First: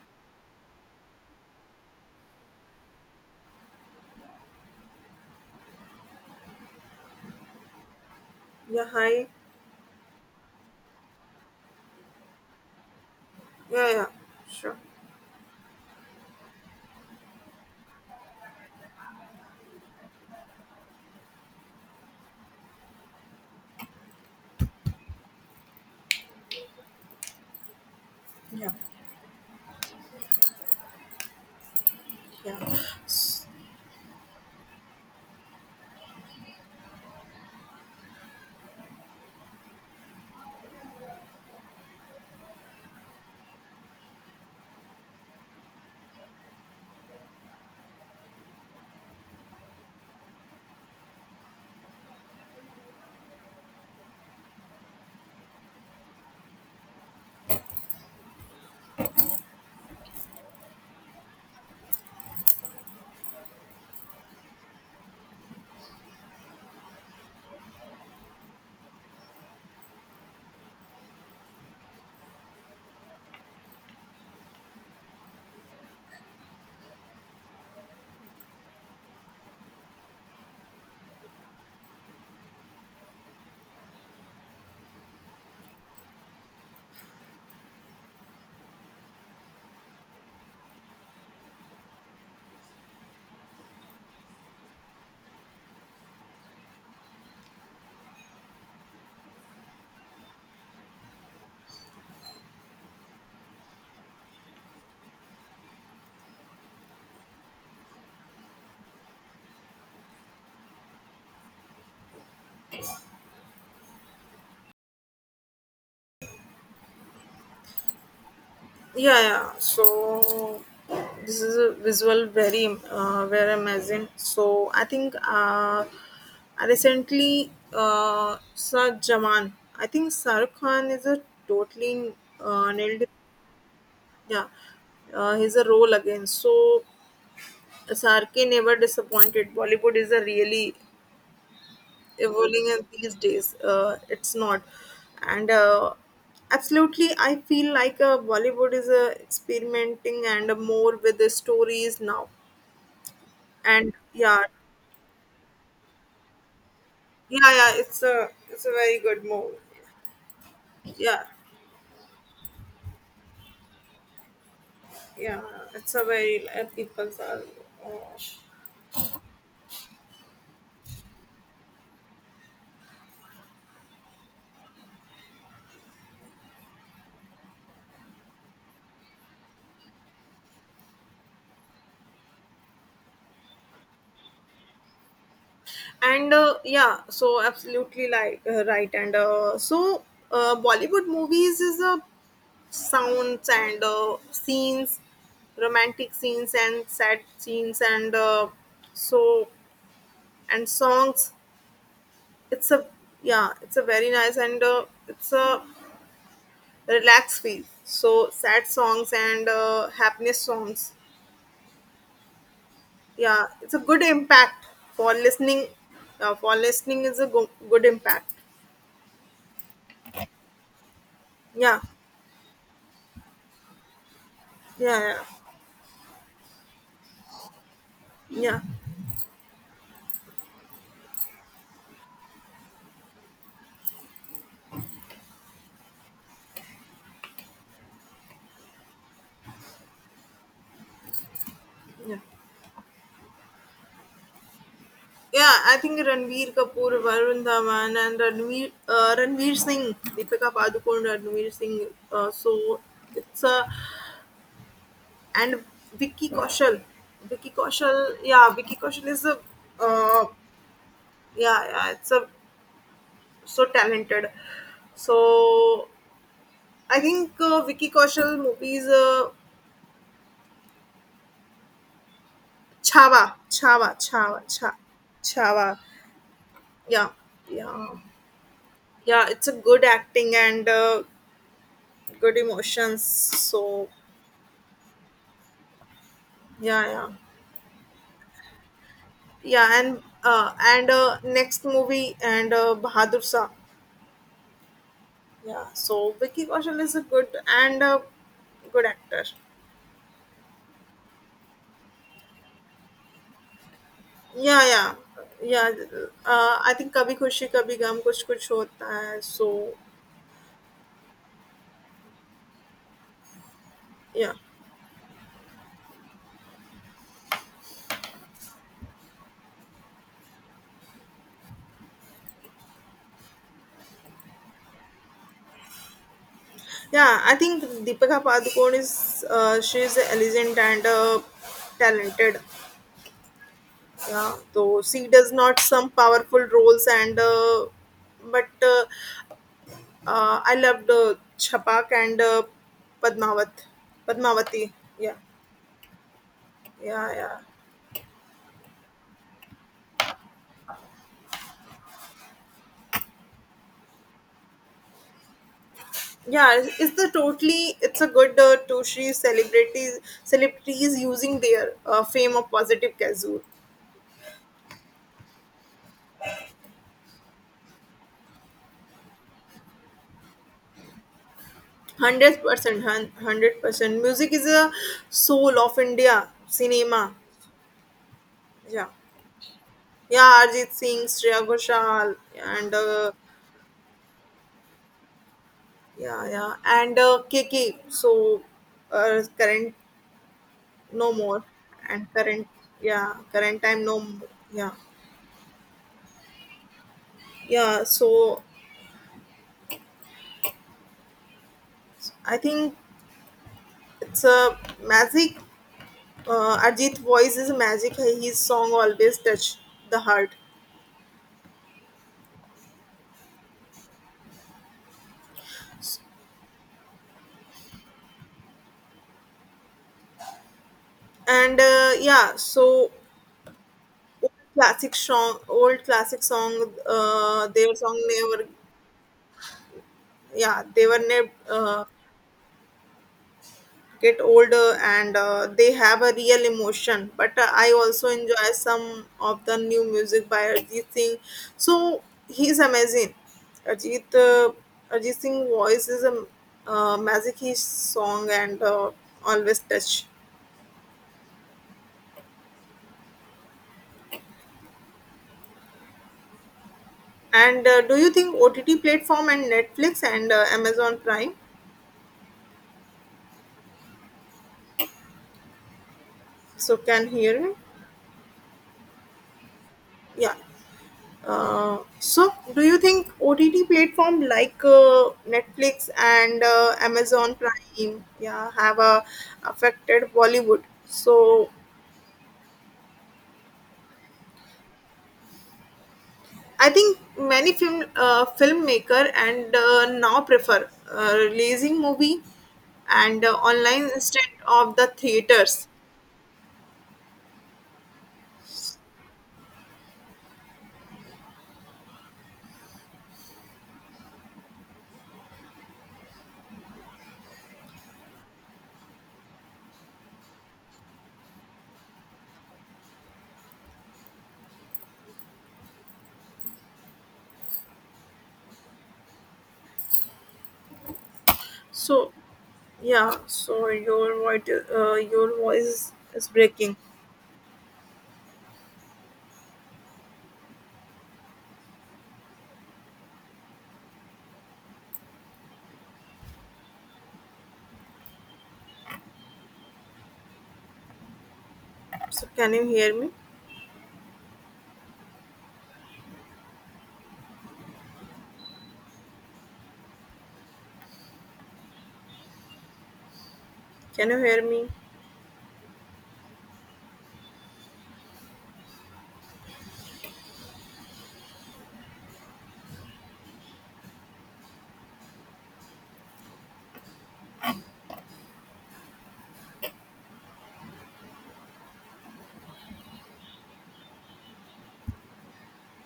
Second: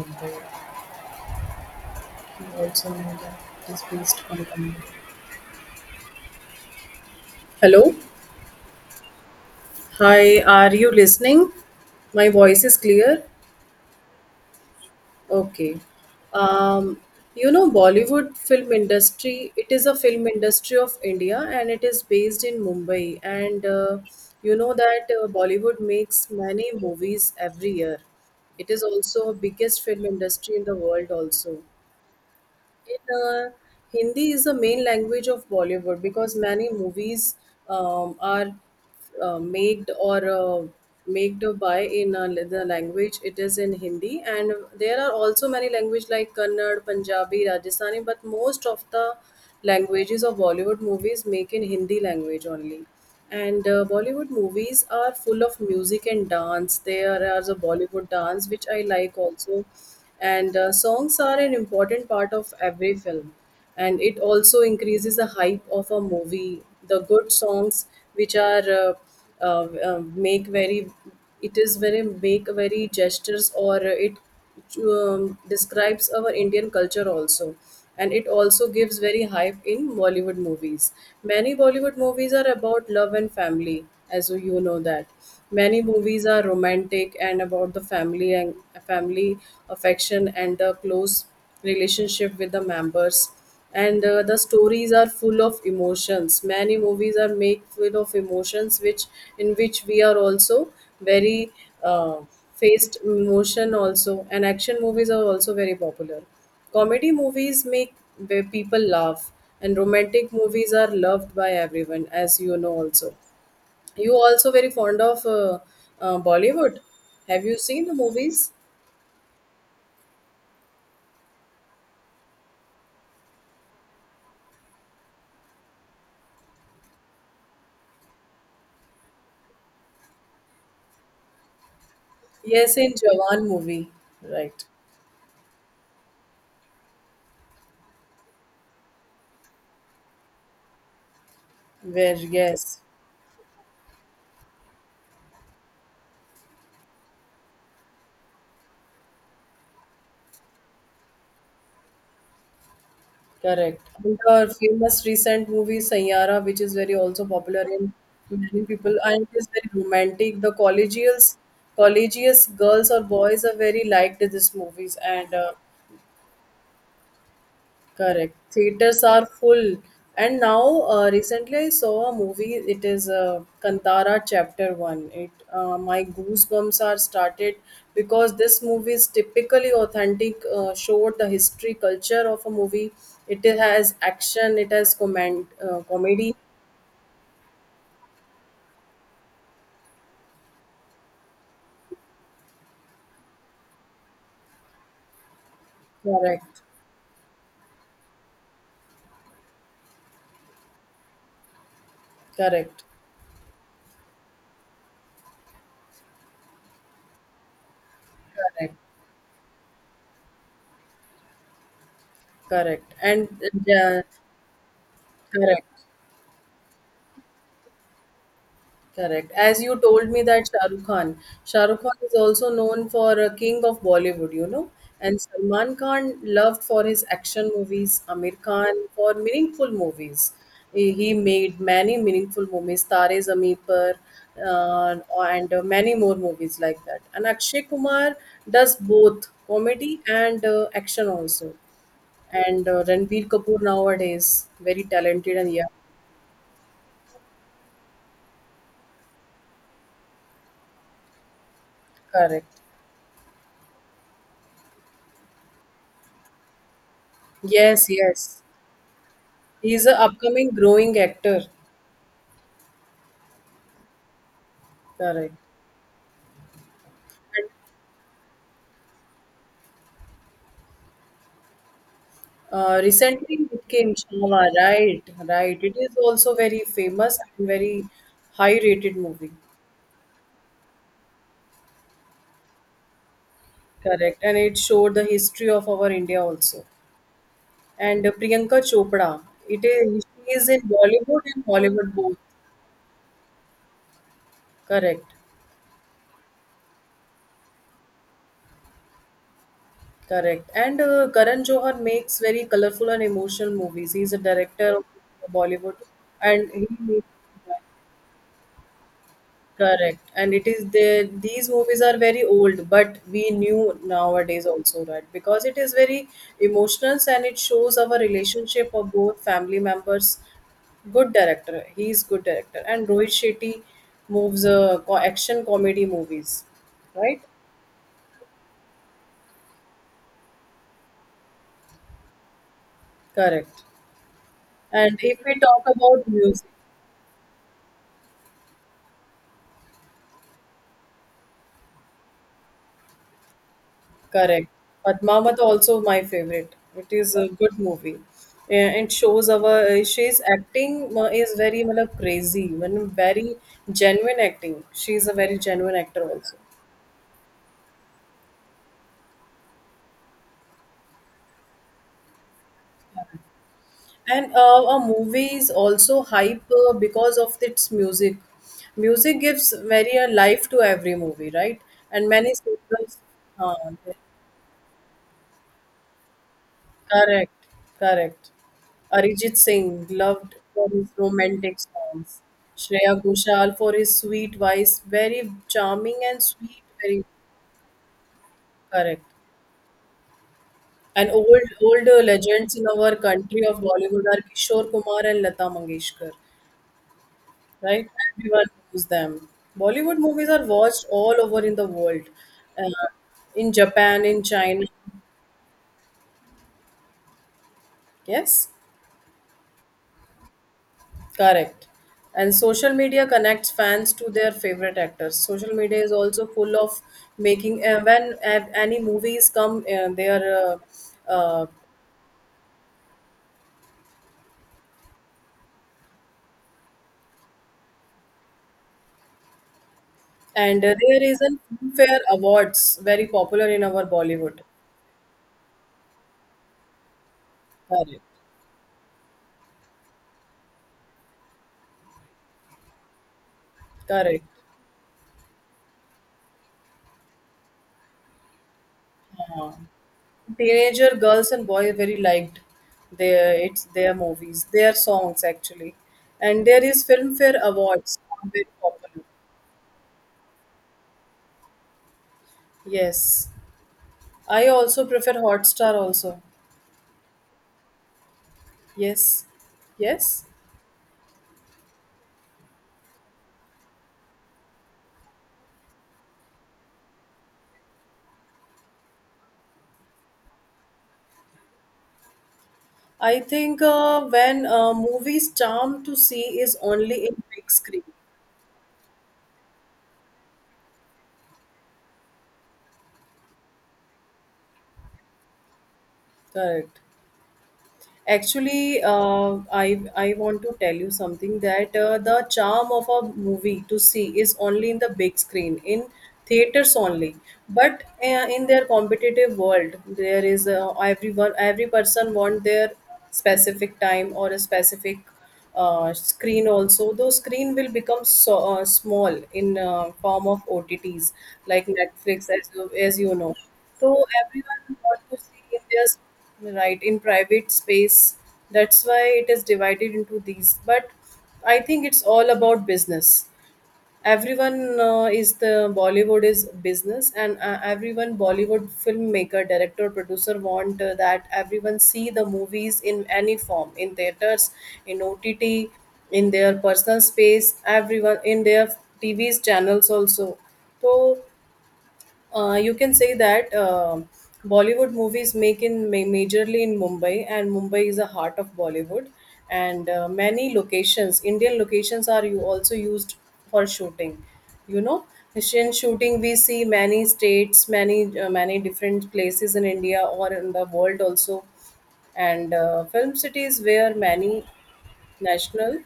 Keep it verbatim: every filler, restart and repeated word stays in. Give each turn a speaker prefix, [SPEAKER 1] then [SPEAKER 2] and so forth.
[SPEAKER 1] But you also know that it is based on command. Hello.
[SPEAKER 2] Yeah, hi.
[SPEAKER 1] Hi, are you listening? My voice is clear?
[SPEAKER 2] Yeah, yeah, sure.
[SPEAKER 1] Okay. Um, you know, Bollywood film industry, it is a film industry of India, and it is based in Mumbai. And uh, you know that uh, Bollywood makes many movies every year. It
[SPEAKER 2] Yeah.
[SPEAKER 1] is also a biggest film industry in the world also.
[SPEAKER 2] Yeah,
[SPEAKER 1] In uh, Hindi is the main language of Bollywood because many movies um, are uh, made or uh, made by in uh, the language it is in Hindi, and there are also many language like Kannada, Punjabi, Rajasthani, but most of the languages of Bollywood movies make in Hindi language only. And uh, Bollywood movies are full of music and dance. There are the Bollywood dance, which I like also. And uh, songs are an important part of every film, and it also increases the hype of a movie, the good songs which are uh, uh, uh, make very, it is very, make very gestures, or it um, describes our Indian culture also. And it also gives very hype in Bollywood movies. Many Bollywood movies are about love and family. As you know that many movies are romantic and about the family and family affection and the close relationship with the members. And uh, the stories are full of emotions. Many movies are made full of emotions which in which we are also very, uh, faced emotion also. And action movies are also very popular. Comedy movies make where people laugh, and romantic movies are loved by everyone, as you know also. You also very fond of uh, uh, Bollywood. Have you seen the movies?
[SPEAKER 2] yeah, yeah. So this is a visual very uh, very amazing. So I think uh, I recently uh, saw Jaman. I think Saruk Khan is a totally
[SPEAKER 1] Yes,
[SPEAKER 2] uh,
[SPEAKER 1] in
[SPEAKER 2] nailed.
[SPEAKER 1] Jawan movie,
[SPEAKER 2] Yeah,
[SPEAKER 1] right?
[SPEAKER 2] uh, he's a role again. So Sarke never disappointed. Bollywood is a really
[SPEAKER 1] Where?
[SPEAKER 2] evolving
[SPEAKER 1] Yes.
[SPEAKER 2] in these days. Uh, it's not, and uh, absolutely, I feel like uh, Bollywood is uh, experimenting and uh, more with the stories now.
[SPEAKER 1] Correct.
[SPEAKER 2] And
[SPEAKER 1] And
[SPEAKER 2] yeah,
[SPEAKER 1] the famous recent movie Sanyara, which is very also
[SPEAKER 2] yeah,
[SPEAKER 1] popular
[SPEAKER 2] yeah,
[SPEAKER 1] in
[SPEAKER 2] it's a
[SPEAKER 1] many
[SPEAKER 2] it's a
[SPEAKER 1] people,
[SPEAKER 2] very
[SPEAKER 1] and
[SPEAKER 2] good
[SPEAKER 1] it is
[SPEAKER 2] move.
[SPEAKER 1] very romantic. The
[SPEAKER 2] Yeah,
[SPEAKER 1] collegials, collegious girls or boys are very liked in these movies, and
[SPEAKER 2] yeah,
[SPEAKER 1] uh,
[SPEAKER 2] it's a very uh, people are. Uh,
[SPEAKER 1] correct. Theaters are full. And now, uh, recently I saw a movie. It is uh, Kantara Chapter one. It uh, My goosebumps are started because this movie is typically authentic, uh, showed the history, culture of a movie. It has action, it has comment, uh,
[SPEAKER 2] and
[SPEAKER 1] comedy.
[SPEAKER 2] uh, yeah, so absolutely, like uh, right. And uh, so, uh, Bollywood movies is a sounds, and uh, scenes, romantic scenes
[SPEAKER 1] Correct.
[SPEAKER 2] and sad scenes and uh, so, and songs, it's
[SPEAKER 1] Correct.
[SPEAKER 2] a yeah, it's a very nice, and uh, it's a relaxed feel, so sad
[SPEAKER 1] Correct.
[SPEAKER 2] songs and uh, happiness songs.
[SPEAKER 1] Correct. And
[SPEAKER 2] Yeah, it's a
[SPEAKER 1] uh,
[SPEAKER 2] good impact for
[SPEAKER 1] correct.
[SPEAKER 2] listening. Uh, for listening is a go- good impact.
[SPEAKER 1] Correct. As you told me that Shah Rukh Khan, Shah Rukh
[SPEAKER 2] Yeah,
[SPEAKER 1] Khan is also known for a king of Bollywood, you know, and
[SPEAKER 2] yeah,
[SPEAKER 1] Salman Khan loved for his action movies, Amir
[SPEAKER 2] yeah, yeah,
[SPEAKER 1] Khan for meaningful movies. He he made many meaningful movies, Tare Zameen Par, uh, and uh, many more movies like that. And Akshay Kumar does both comedy and uh, action also.
[SPEAKER 2] yeah.
[SPEAKER 1] And uh, Ranbir Kapoor nowadays very talented, and
[SPEAKER 2] Yeah,
[SPEAKER 1] yeah,
[SPEAKER 2] I think Ranveer Kapoor, Varun Dhawan, and Ranveer, uh, Ranveer Singh, Deepika Padukone, Ranveer Singh. Uh,
[SPEAKER 1] correct.
[SPEAKER 2] so it's a, and Vicky Kaushal, Vicky
[SPEAKER 1] Yes,
[SPEAKER 2] Kaushal.
[SPEAKER 1] yes.
[SPEAKER 2] Yeah, Vicky Kaushal is a,
[SPEAKER 1] He's an
[SPEAKER 2] uh,
[SPEAKER 1] upcoming growing actor.
[SPEAKER 2] yeah, yeah, it's a so talented.
[SPEAKER 1] Correct.
[SPEAKER 2] So I think uh, Vicky Kaushal movies, uh,
[SPEAKER 1] Uh,
[SPEAKER 2] Chhava,
[SPEAKER 1] recently it came
[SPEAKER 2] Chhava, Chhava,
[SPEAKER 1] Chhava,
[SPEAKER 2] Chha-
[SPEAKER 1] right? Right. It
[SPEAKER 2] Chhava.
[SPEAKER 1] is also very
[SPEAKER 2] Yeah,
[SPEAKER 1] famous and very
[SPEAKER 2] yeah,
[SPEAKER 1] high rated
[SPEAKER 2] yeah.
[SPEAKER 1] movie.
[SPEAKER 2] It's a good acting and. Uh, good emotions, so
[SPEAKER 1] Correct. And it showed the history of our India also.
[SPEAKER 2] yeah, yeah,
[SPEAKER 1] And uh, Priyanka Chopra. It
[SPEAKER 2] yeah, and
[SPEAKER 1] is she is
[SPEAKER 2] uh
[SPEAKER 1] in
[SPEAKER 2] and uh
[SPEAKER 1] Bollywood and
[SPEAKER 2] next
[SPEAKER 1] Hollywood both.
[SPEAKER 2] movie, and uh Bahadur Shah.
[SPEAKER 1] Correct.
[SPEAKER 2] Yeah, so Vicky Kaushal is a good, and a good actor.
[SPEAKER 1] Correct. And uh, Karan Johar makes very colorful and emotional movies. He's a
[SPEAKER 2] Yeah,
[SPEAKER 1] director of
[SPEAKER 2] yeah, yeah,
[SPEAKER 1] Bollywood, and
[SPEAKER 2] uh
[SPEAKER 1] he
[SPEAKER 2] I think
[SPEAKER 1] makes.
[SPEAKER 2] Kabhi Khushi Kabhi Gum, Kuch Kuch Hota Hai. So
[SPEAKER 1] Correct. And it is there, these movies are very old, but we knew
[SPEAKER 2] yeah,
[SPEAKER 1] nowadays also, right? Because it is very emotional and it shows our relationship of both family members. Good director. He is good director. And Rohit Shetty moves uh, co- action comedy movies, right?
[SPEAKER 2] yeah, I think Deepika Padukone is, uh, she is elegant and uh, talented.
[SPEAKER 1] Correct.
[SPEAKER 2] Yeah, so
[SPEAKER 1] And
[SPEAKER 2] she
[SPEAKER 1] if
[SPEAKER 2] does
[SPEAKER 1] we
[SPEAKER 2] not
[SPEAKER 1] talk
[SPEAKER 2] some
[SPEAKER 1] about
[SPEAKER 2] powerful
[SPEAKER 1] music,
[SPEAKER 2] roles, and uh, but uh, Uh, I loved uh, Chapak and uh, Padmavat,
[SPEAKER 1] correct.
[SPEAKER 2] Padmavati. Yeah,
[SPEAKER 1] Padmavat also my favorite. It
[SPEAKER 2] yeah,
[SPEAKER 1] is a
[SPEAKER 2] yeah,
[SPEAKER 1] good movie. Yeah, it shows our she's acting uh, is very matlab, crazy, when very genuine acting. She's a very genuine actor also.
[SPEAKER 2] yeah. It's it's the totally. It's a good, uh, Toshi, celebrities celebrities using their uh, fame of positive casual.
[SPEAKER 1] And uh, a movie is also hype uh, because of its music. Music gives very a life to every movie, right? And many
[SPEAKER 2] Hundred percent,
[SPEAKER 1] singers, uh,
[SPEAKER 2] hundred percent. Music is a soul of India cinema.
[SPEAKER 1] correct, correct.
[SPEAKER 2] Yeah,
[SPEAKER 1] Arijit Singh loved
[SPEAKER 2] yeah.
[SPEAKER 1] for
[SPEAKER 2] Arjit
[SPEAKER 1] his
[SPEAKER 2] Singh, Shreya
[SPEAKER 1] romantic
[SPEAKER 2] Ghoshal,
[SPEAKER 1] songs.
[SPEAKER 2] and
[SPEAKER 1] Shreya
[SPEAKER 2] uh,
[SPEAKER 1] Ghoshal for his sweet voice, very charming and
[SPEAKER 2] yeah, yeah,
[SPEAKER 1] sweet,
[SPEAKER 2] and
[SPEAKER 1] very
[SPEAKER 2] uh, K K. So
[SPEAKER 1] correct.
[SPEAKER 2] uh, current,
[SPEAKER 1] And
[SPEAKER 2] no
[SPEAKER 1] old
[SPEAKER 2] more.
[SPEAKER 1] older
[SPEAKER 2] And current,
[SPEAKER 1] legends in our
[SPEAKER 2] yeah,
[SPEAKER 1] country of
[SPEAKER 2] current time, no
[SPEAKER 1] Bollywood are
[SPEAKER 2] more.
[SPEAKER 1] Kishore
[SPEAKER 2] Yeah,
[SPEAKER 1] Kumar and Lata Mangeshkar,
[SPEAKER 2] yeah,
[SPEAKER 1] right?
[SPEAKER 2] so
[SPEAKER 1] Everyone knows them. Bollywood movies are watched all over in the world,
[SPEAKER 2] I think
[SPEAKER 1] uh, in Japan, in
[SPEAKER 2] it's a
[SPEAKER 1] China.
[SPEAKER 2] magic. uh, Arjit voice is magic. Hey, his
[SPEAKER 1] Yes.
[SPEAKER 2] song always touch the heart.
[SPEAKER 1] Correct. And social media connects fans to their favorite actors. Social media is also full of making uh, when uh, any movies come uh, there, uh, uh,
[SPEAKER 2] And uh, yeah, so old classic song old classic song, uh, their song never, yeah,
[SPEAKER 1] and uh,
[SPEAKER 2] they were
[SPEAKER 1] there is
[SPEAKER 2] never
[SPEAKER 1] an
[SPEAKER 2] uh,
[SPEAKER 1] fair awards very popular in our
[SPEAKER 2] get
[SPEAKER 1] Bollywood.
[SPEAKER 2] older, and uh, they have a real emotion. But uh, I
[SPEAKER 1] Correct.
[SPEAKER 2] also enjoy some of the new music by Arjit Singh. So he's amazing. arjit
[SPEAKER 1] Correct.
[SPEAKER 2] uh, arjit Singh voice is a, uh, magic, his song, and uh,
[SPEAKER 1] Uh,
[SPEAKER 2] always touch.
[SPEAKER 1] Teenager girls and boys very liked their it's their movies, their songs actually, and there is Filmfare
[SPEAKER 2] And uh, do
[SPEAKER 1] Awards.
[SPEAKER 2] you think
[SPEAKER 1] Very
[SPEAKER 2] O T T
[SPEAKER 1] popular.
[SPEAKER 2] platform and Netflix and uh, Amazon Prime,
[SPEAKER 1] Yes, I also prefer Hotstar also.
[SPEAKER 2] so can hear me?
[SPEAKER 1] Yes, yes.
[SPEAKER 2] Yeah. Uh, so do you think O T T platform like uh, Netflix and uh, Amazon Prime, yeah, have uh, affected Bollywood? So
[SPEAKER 1] I think uh, when uh, movies charm to see is
[SPEAKER 2] I think
[SPEAKER 1] only in big
[SPEAKER 2] many
[SPEAKER 1] screen.
[SPEAKER 2] film uh, filmmaker and uh, now prefer uh, releasing movie and uh, online instead of the theaters.
[SPEAKER 1] Correct. Actually, uh, I I want to tell you something that uh, the charm of a movie to see is only in the big screen, in theaters only. But uh, in their competitive world, there is uh, everyone every person want their specific time or a specific uh, screen also. Though screen will become so uh, small in uh, form of O T Ts like
[SPEAKER 2] So
[SPEAKER 1] Netflix, as you, as you
[SPEAKER 2] yeah,
[SPEAKER 1] know.
[SPEAKER 2] so
[SPEAKER 1] So
[SPEAKER 2] your voice
[SPEAKER 1] everyone
[SPEAKER 2] uh,
[SPEAKER 1] want to
[SPEAKER 2] your
[SPEAKER 1] see is
[SPEAKER 2] voice
[SPEAKER 1] just
[SPEAKER 2] is breaking.
[SPEAKER 1] right in private space. That's why it is divided into these. But I think it's all about business. Everyone uh, is the Bollywood is business, and uh, everyone Bollywood filmmaker, director, producer want uh, that everyone see the
[SPEAKER 2] So can you
[SPEAKER 1] movies
[SPEAKER 2] hear
[SPEAKER 1] in
[SPEAKER 2] me?
[SPEAKER 1] any form, in theaters, in O T T, in their personal space, everyone in their T V's channels also. So uh, you can say that um
[SPEAKER 2] Can you hear me?
[SPEAKER 1] Bollywood movies make in ma- majorly in Mumbai, and Mumbai is the heart of Bollywood. And uh, many locations, Indian locations, are you also used for shooting. You know, in shooting we see many states, many uh, many different places in India or in the world also, and uh, film cities where many national